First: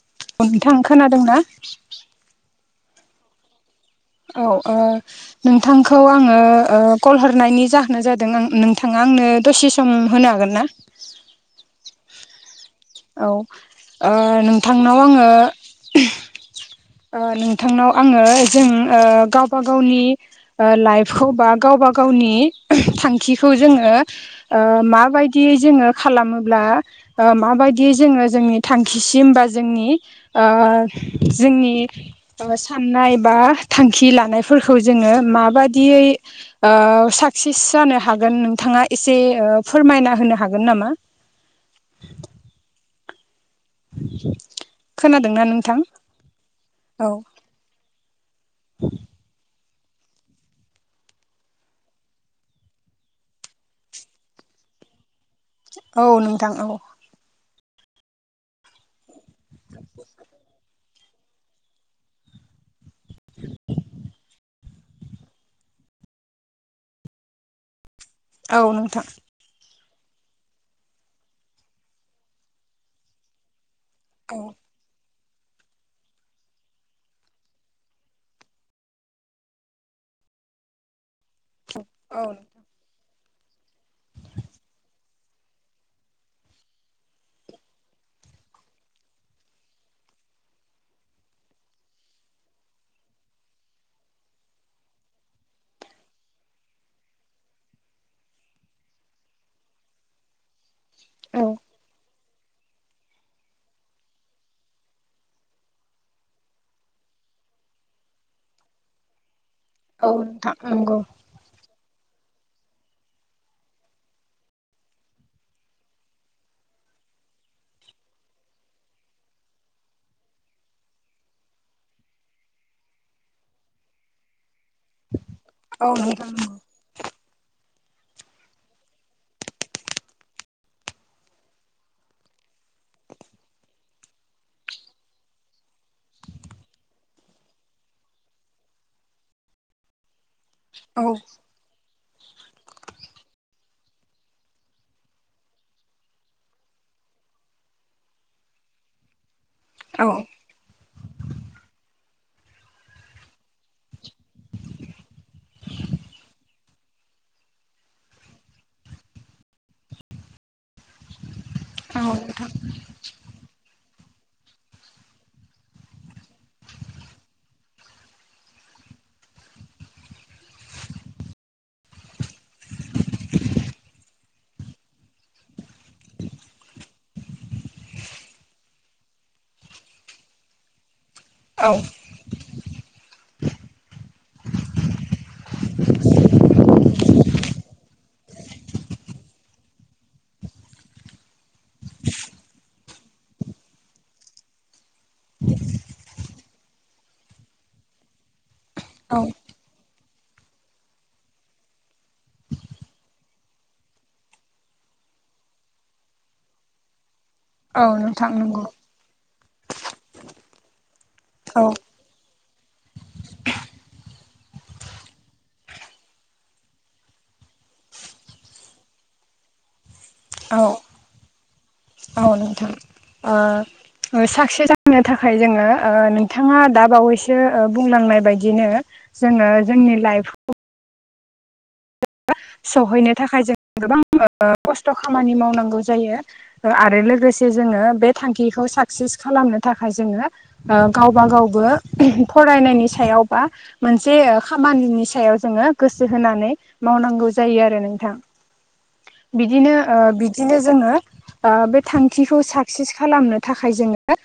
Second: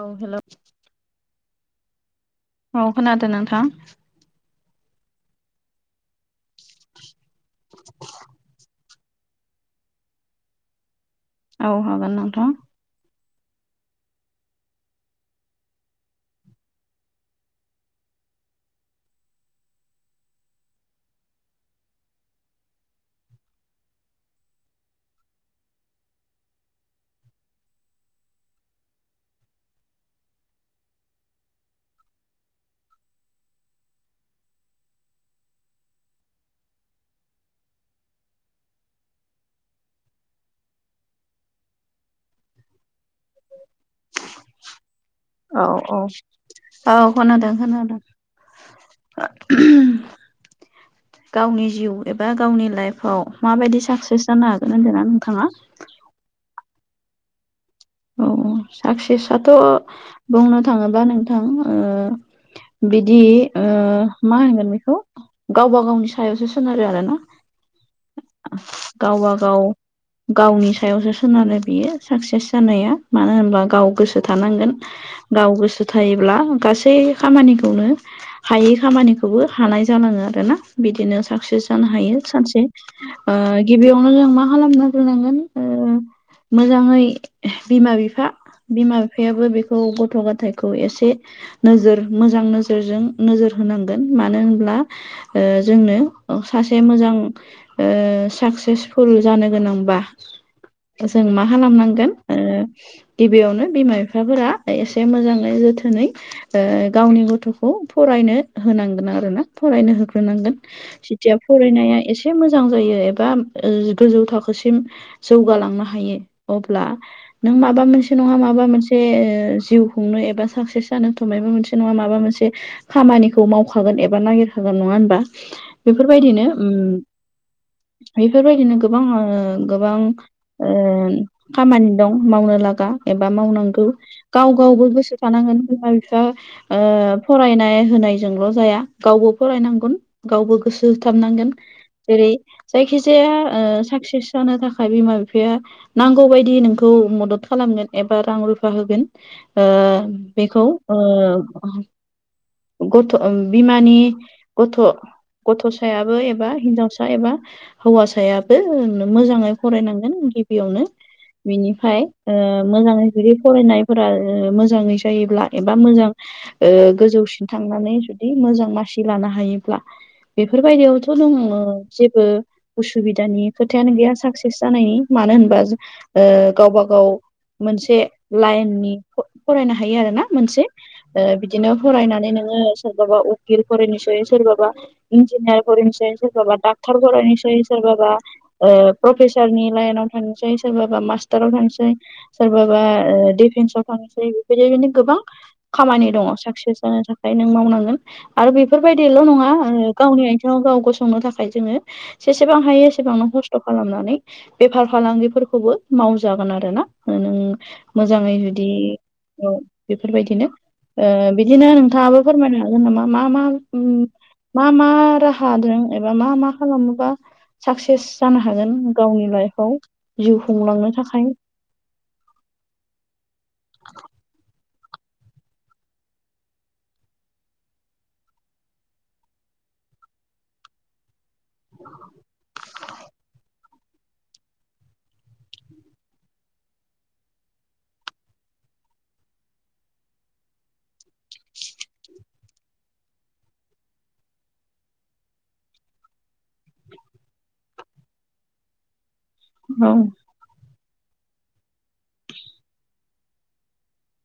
औ हेल' अ नोंथां खोनादों ना? औ खोनादो नोंथां। औ ओ नोंथांखौ आङो कल हरनायनि जाहोना जादों आं नों थाङा आंनो दसे सम होनो हागोनना? औ हागोन नोंथां। औ ओ नोंथांनाव आङो नोंथांनाव आङो जों गावबा गावनि ओ लाइफखौ बा गावबा गावनि थांखिखौ जोङो माबायदियै जोङो खालामोब्ला माबायदियै जोङो जोंनि थांखिसिम बा जोंनि ओ जोंनि साननाय बा थांखि लानायफोरखौ जोङो माबादियै साक्सिस जानो हागोन नोंथाङा एसे फोरमायना होनो हागोन नामा? खोनादोंना औ नोंथां? औ औ खोनादों खोनादों। [inaudible] [inaudible] गावनि जिउ एबा गावनि लाइफाव माबायदि साक्सेस जानो हागोन होनदोना नोंथाङा? औ नोंथां औ। औ साक्सेसथ' बुंनो थाङोबा नोंथां ओ बिदि ओ मा होनगोन बेखौ गावबा गावनि सायावसो सोनारो आरोना। [inaudible] नोंथां गावबागाव गावनि सायावसो सोनारो बियो साक्सेस जानाया मानो होनब्ला गाव गोसो औ थानांगोन। गाव गोसो थायोब्ला गासै खामानिखौनो हायै खामानिखौबो हानाय जालाङो आरोना बिदिनो साक्सेस जानो हायो औ सानसे। गिबियावनो जों मा खालामनांग्रोनांगोन मोजाङै बिमा बिफा, बिमा बिफायाबो बेखौ गथ' गथायखौ एसे नोजोर मोजां नोजोरजों नोजोर होनांगोन। मानो होनब्ला जोंनो ओ सासे मोजां साक्सेसफुल जानो गोनांबा जों मा औ खालामनांगोन आरो गिबियावनो बिमा बिफाफोरा एसे मोजाङै जोथोनै गावनि गथ'खौ फरायनो होनांगोन आरोना फरायनो औ होग्रोनांगोन। नोंथां नंगौ थिया फरायनाया एसे मोजां जायो एबा गोजौ थाखोसिम जौगालांनो हायो। अब्ला नों माबा मोनसे नङा माबा मोनसे जिउ खुंनो एबा साकसेस जानोथ' माबा मोनसे नङा माबा मोनसे खामानिखौ मावखागोन एबा नागिरखागोन नङा होनबा औ नोंथां बेफोरबायदिनो नंगौ उम बेफोरबायदिनो गोबां गोबां खामानि दं मावनो लागा एबा मावनांगौ गाव गावबो गोसो थानांगोन बिमा बिफा फरायनाय होनायजोंल' जाया गावबो फरायनांगोन। गावबो गोसो औ होथाबनांगोन। जेरै जायखिजाया साक्सेस जानो थाखाय बिमा बिफाया नांगौ बायदि नों खौ मदद खालामगोन एबा रां रुफा होगोन। ओ औ बेखौ ओ गथ' बिमानि गथ' गथ'सायाबो एबा हिनजावसा एबा हौवासायाबो मोजाङै फरायनांगोन गिबियावनो। बिनिफ्राय नोंथां मोजाङै जुदि फरायनायफोरा मोजाङै जायोब्ला एबा मोजां गोजौसिन थांनानै जुदि मोजां मासि लानो हायोब्ला बेफोरबायदियावथ' दङ जेबो उसुबिदानि खोथायानो गैया साक्सेस जानायनि। मानो होनबा गावबा गाव मोनसे लाइननि फरायनो हायो आरोना मोनसे। औ बिदिनो फरायनानै नोङो सोरबाबा उकल फरायनोसै सोरबाबा इन्जिनियार फरायनोसै, सोरबाबा डाक्टार फरायनोसै सोरबाबा ओ प्रफेसारनि लाइनाव थांनोसै सोरबा सोरबा मास्टाराव थांसै सोरबाबा डिफेन्साव थांसै बेफोरदिनो गोबां खामानि दङ साक्सेस जानो थाखाय नों मावनांगोन आरो बेफोरबायदिल' औ नङा ओ गावनि आथिथिङाव गाव गसंनो थाखाय जोङो जेसेबां हायो एसेबां ननो खस्थ' खालामनानै बेफार फालांगिफोरखौबो मावजागोन आरो ना नों औ नोंथां मोजाङै नंगौ जुदि बेफोरबायदिनो ओ औ बिदिनो नोंथाङाबो फोरमायनो हागोन नामा मा मा उम मा मा राहादों एबा मा मा खालामोबा साक्सेस जानो हागोन गावनि लाइफआव जिउ खुंलांनो थाखाय अ नोंथां ओ साक्सेस जानो थाखाय जोङो ओ नोंथाङा द बावैसो ओ बुंलांनाय बायदिनो जोङो जोंनि लाइफखौ [inaudible] सहैनो थाखाय जों गोबां खस्थ' खामानि मावनांगौ जायो। आरो लोगोसे जोङो बे थांखिखौ साक्सेस खालामनो थाखाय जोङो गावबा गावबो फरायनायनि सायावबा मोनसे खामानिनि सायाव जोङो गोसो होनानै मावनांगौ जायो आरो नोंथां बिदिनो औ ओ बिदिनो जोङो ओ बे थांखिखौ साक्सेस खालामनो थाखाय जोङो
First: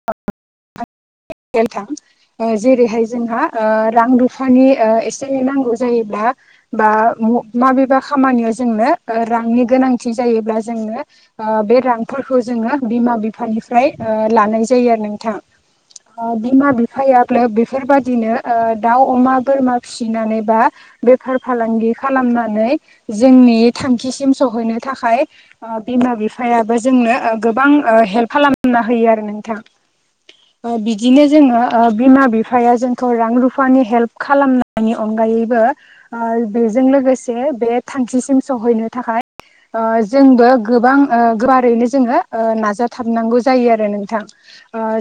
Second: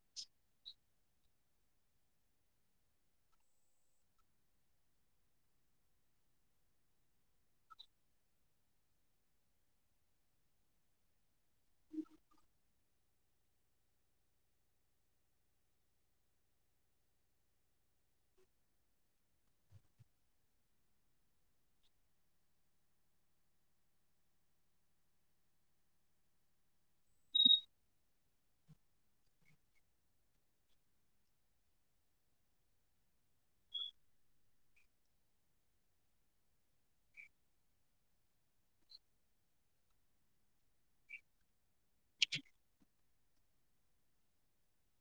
[unintelligible] जेरैहाय जोंहा ओ रां रुफानि ओ एसे एनै नांगौ जायोब्ला बा माबेबा खामानियाव जोंनो ओ रांनि गोनांथि जायोब्ला जोंनो बे रांफोरखौ जोङो बिमा बिफानिफ्राय ओ लानाय जायो आरो नोंथां‌ बिमा बिफायाब्ला बेफोरबाददिनो दाउ अमा बोरमा फिसिनानै बा बेफार फालांगि खालामनानै जोंनि थांखिसिम सहैनो थाखाय आं बिमा बिफायाबो जोंनो गोबां हेल्प खालामना होयो आरो नोंथां। बिदिनो जोङो ओ बिमा बिफाया जोंखौ' रां रुफानि हेल्प खालामनायनि अनगायैबो बेजों लोगोसे बे थांखिसिम सहैनो थाखाय ओ जोंबो गोबां ओ गुवारैनो जोङो नाजाथाबनांगौ जायो आरो नोंथां।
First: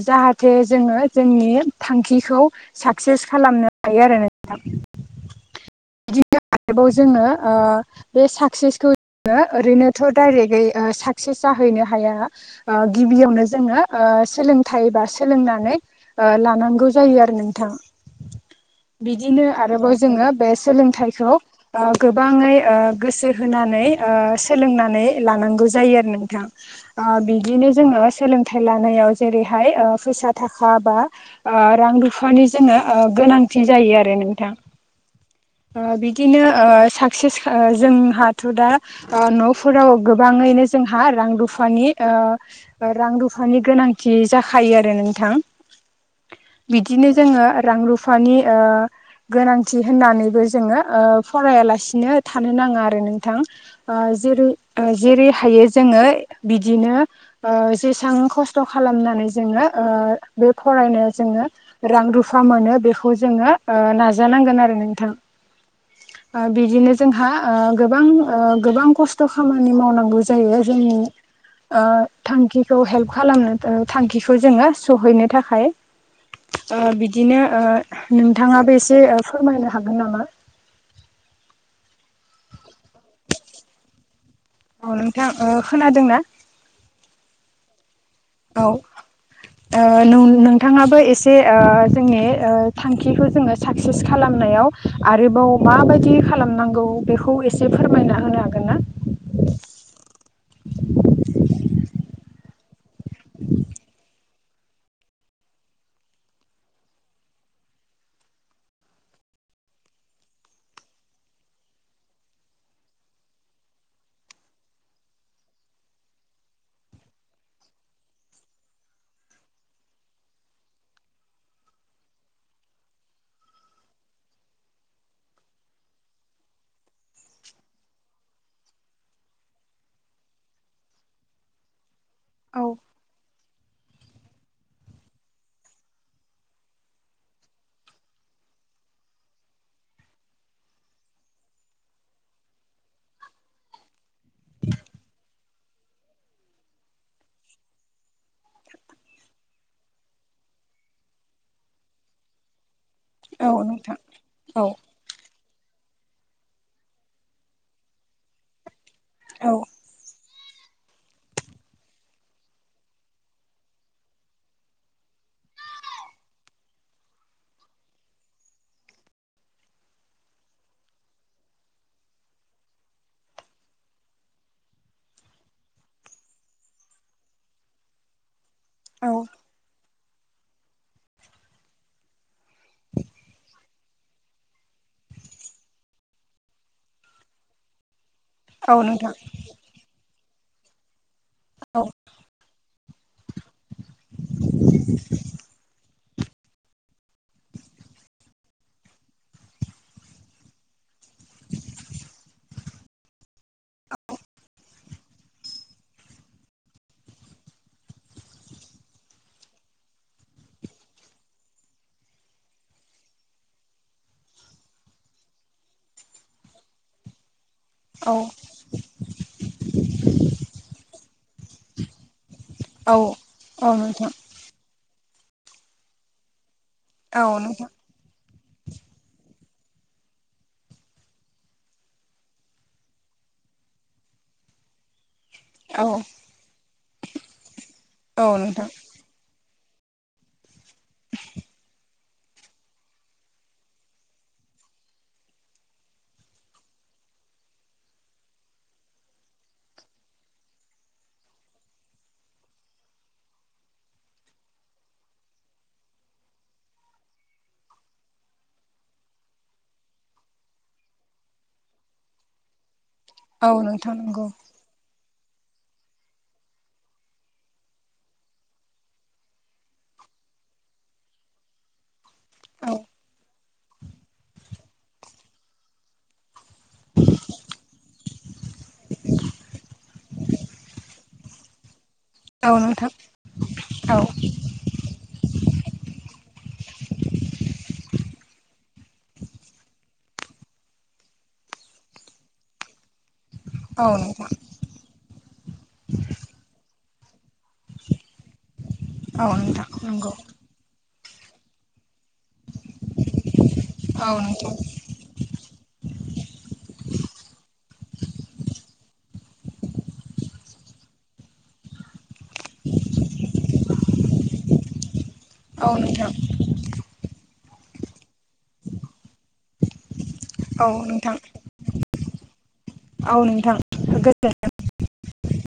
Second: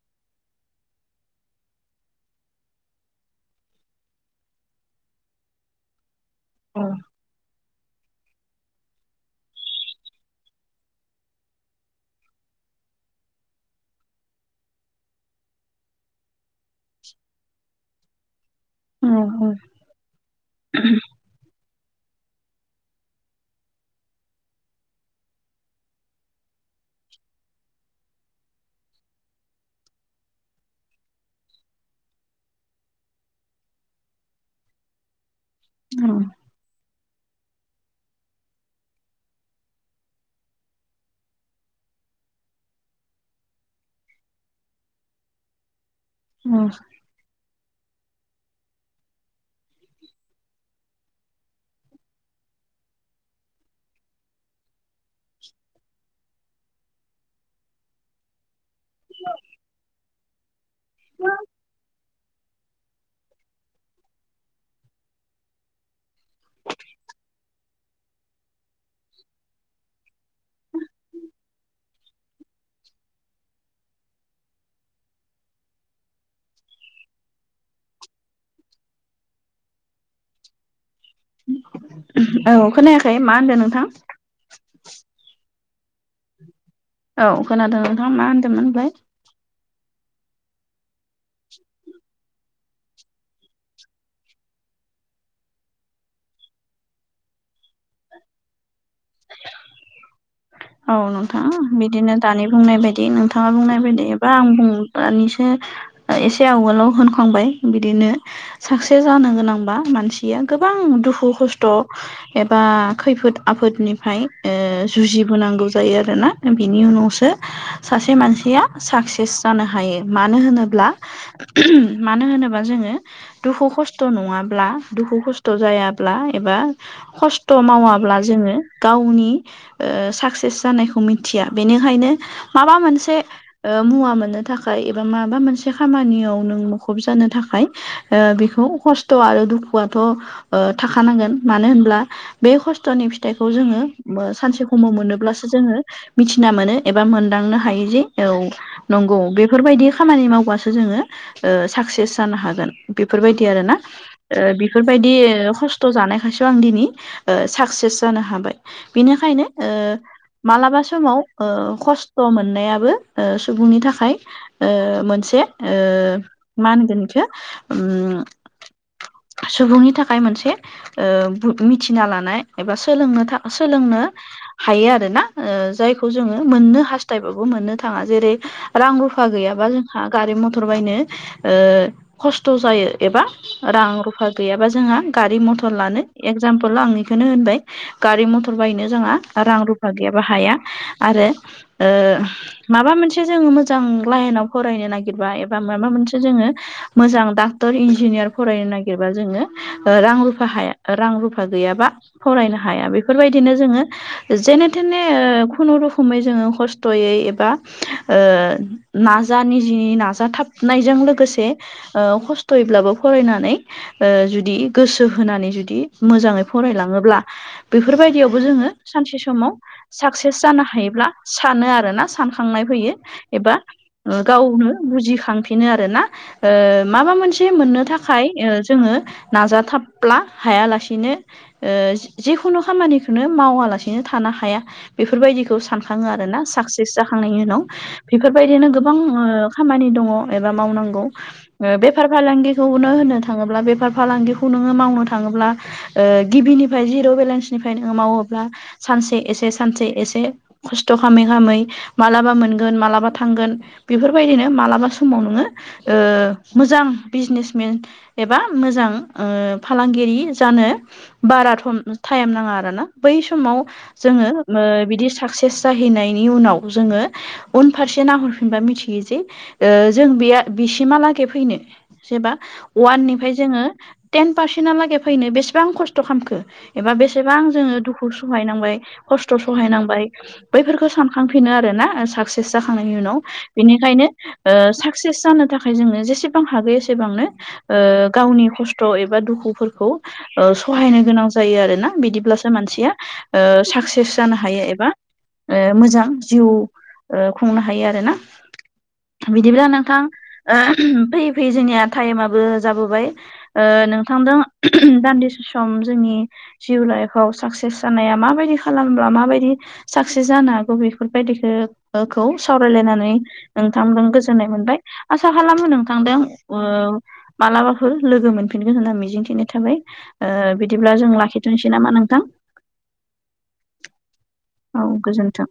जाहाथे जोङो जोंनि थांखिखौ साक्सेस खालामनो हायो आरो नोंथां। बिदिनो आरोबाव जोंङो ओ बे साक्सेसखौ जोङो ओरैनोथ' डाइरेक्टै साकसेस जाहैनो हाया गिबियावनो जोङो ओ सोलोंथाइ बा सोलोंनानै लानांगौ जायो आरो नोंथां। बिदिनो औ आरोबाव जोङो बे सोलोंथाइखौ ओ गोबाङै गोसो होनानै ओ सोलोंनानै लानांगौ जायो आरो नोंथां। ओ बिदिनो जोङो सोलोंथाइ लानायाव जेरैहाय फैसा थाखा बा ओ रां रुफानि जोंङो गोनांथि जायो आरो नोंथां। ओ औ बिदिनो ओ साक्सेस जोंहाथ' दा ओ न'फोराव गोबाङैनो जोंहा रां रुफानि ओ रां रुफानि गोनांथि जाखायो आरो नोंथां। बिदिनो जोङो रां रुफानि ओ गोनांथि होननानै बो जोङो ओ फरायालासिनो थानो नाङा आरो नोंथां। ओ जेरै जेरै हायो जोङो बिदिनो ओ जेसेबां खस थ' खालामनानै जो ओ बे फरायनायाव जङो रां रु फा मोनो बेखौ जोङो नाजानांगोन आरो नोंथां। ओ बिदिनो जोंहा ओ गोबां गोबां खस्थ' खामानि मावनांगौ जायो जोंनि ओ थांखिखौ हेल्प खालामनो थांखिखौ जोङो सहैनो थाखाय। बिदिनो नोंथाङाबो एसे फोरमायनो हागोन नामा? औ खोनायाखै मा होनदों नोंथां? औ नोंथां खोनादों ना? औ खोनादों नोंथाङा मा होनदोंमोन होनलाय। [inaudible] नोंथाङाबो एसे जोंनि थांखिखौ जोङो साक्सेस खालामनायाव आरोबाव माबायदि खालामनांगौ बेखौ एसे फोरमायना होनो हागोन ना। औ नोंथांा बिदिनो दानि बुंनाय बायदि नोंथाङा बुंनाय बायदि एबा आं दानिसो एसे आवोलाव होनखांबाय बिदिनो साक्सेस जानो गोनांबा मानसिया गोबां दुखु खस्थ' एबा खैफोद आफोदनिफ्राय जुजि होनांगौ जायो आरोना बिनि उनावसो सासे मानसिया साक्सेस जानो हायो, मानो होनोब्ला? मानो होनोबा जोङो दुखु खस्थ' नङाब्ला दुखु खस्थ' जायाब्ला एबा खस्थ' मावाब्ला जोङो गावनि ओ साक्सेस जानायखौ मिथिया बेनिखायनो औ माबा मोनसे मुवा मोननो थाखाय एबा माबा मोनसे खामानियाव नों मुखुब जानो थाखाय। बेखौ खस्थ' आरो दुखुआथ' थाखानांगोन मानो होनब्ला बे खस्थ'नि फिथाइखौ जोङो सानसे सममाव मोनोब जोङो मिथिना मोनो एबा मोनदांनो हायो जे औ नंगौ बेफोरबायदि खामानि मावबासो जोङो साक्सेस जानो हागोन। बेफोरबायदि औ आरो ना नोंथां औ बेफोर बायदि खस्थ' जानायखायसो आं दिनै साक्सेस जानो हाबाय। बेनिखायनो औ ओ मालाबा समाव खस्थ' मोननायाबो सुबुंनि थाखाय। मोनसे मा होनगोन बेखौ? सुबुंनि थाखाय मोनसे मिथिना लानाय एबाोलों सोलोंनो हायो आरो। आरो ना जायखौ जोङो मोननो हास्थायबाबो मोननो थाङा जेरै रां औ रुफा गैयाबा जों हा गारि मथर बायनो खस्थ' जायो एबा रां रुफा गैयाबा जोंहा गारि मथर लानो एक्जामपोल आंनिखौनो होनबाय गारि मथर औ बायनो नोंथां जोंा रां रुफा गैयाबा हाया। आरो औ ओ माबा मोनसे जोङो मोजां लाइनाव फरायनो नागिरबा एबा माबा मोनसे जोङो मोजां डाक्टर इन्जिनियार फरायनो नागिरबा जोङो रां रुफा हाया रां रुफा गैयाबा फरायनो हाया बेफोरबायदिनो जोङो जेन [inaudible] खुनुरुखुमै जोङो खस्थ'यै एबा नाज निजनि नाज थाब हाबनायजों लोगोसे खस्थ'यैब्लाबो फरायनानै जुदि गोसो होनानै जुदि मोजाङै फरायलाङोब्ला। औ बेफोरबायदियावबो जोङो सानसे समाव साक्सेस जानो हायोब्ला सानो आरो ना सानखांनाय फैयो औ एबा औ नोंथां गावनो बुजिखांफिनो आरोना माबा औ मोनसे नोंथां मोननो थाखाय थाखाय जोङो नाजाथाबब्ला हायालासेनो जिेखुनु खामानिखौनो मावालासिनो थानो ह बेफोरबायदिखौ औ सानखाो आरोना साक्सेस जाखांनायनि उनाव औ नोंथां बेफोरबायदिनो गोबां खामानि दङ एबा मावनांगौ बे बेफार फालांगिखौनो होननो थाङोब्ला बेफार फालांगिखौ नोङो मावनो थाङोब्ला ओ गिबिनिफ्राय जिर' बेलेन्सनिफ्राय नोङो मावोब्ला सानसे एसे-सानसे एसे खस्थ' खामै-खामै मालाबा मोनगोन मालाबा थांगोन बेफोरबायदिनो मालाबा समाव नोङो ओ मोजां बिजनेसमेन एबा मोजां ओ फालांगिरि जानो बाराथम टाइएम नाङा आरो ना। बै औ समाव नोंथां नंगौ जोङो ओ बिदि साक्सेस जाहैनायनि उनाव जोङो उनफारसे नाहरफिनबा मिथियो जे ए जों बे बिसिमहालागै फैनो जेबा औ वाननिफाय जोङो तेनफार सेनआ लागै फैनो बेसेबां खस्थ' खालामखो एबा बेसेबां जोङो दुखु सहायनांबाय। खस्थ' सहायनांबाय बैफोरखौ सानखांफिनो आरो ना। साक्सेस औ नोंथां जाखांनायनि उनाव औ बेनिखायनो ओ साक्सेस जानो थाखाय जोङो जेसेबां हागो एसेबांनो ए गावनि खस्थ' एबा दुखुफोरखौ ओ सहायनो गोनां जायो आरोना बिदिब्लासो मानसिया ओ औ साक्सेस नोंथां जानो हायो। एबा ओ मोजां जिउ ए खुंनो हायो आरो ना। औ बिदिब्ला नोंथां नंगौ ओ फैयै-फैयै जोंनिया टाइमा बो जाबोबाय ओ औ नोंथांदों नोंथां दान्दिसे सम जोंनि जिउ लाइफआव साकसेस जानाया माबायदि खालामब्ला माबायदि साक्सेस जानो हागौ बेफोरबायदिखौ सावरायलायनानै नोंथांजों गोजोननाय मोनबाय आसा खालामो औ नोंथां नोंथांदों ओ मालाबाफोर लोगो मोनफिनगोन होनना मिजिंथिनाय थाबाय ओ औ बिदिब्ला जों नोंथां लाखि दोननोसै नामा नोंथां? औ नोंथां गोजोनथों। औ गोजोन्थों।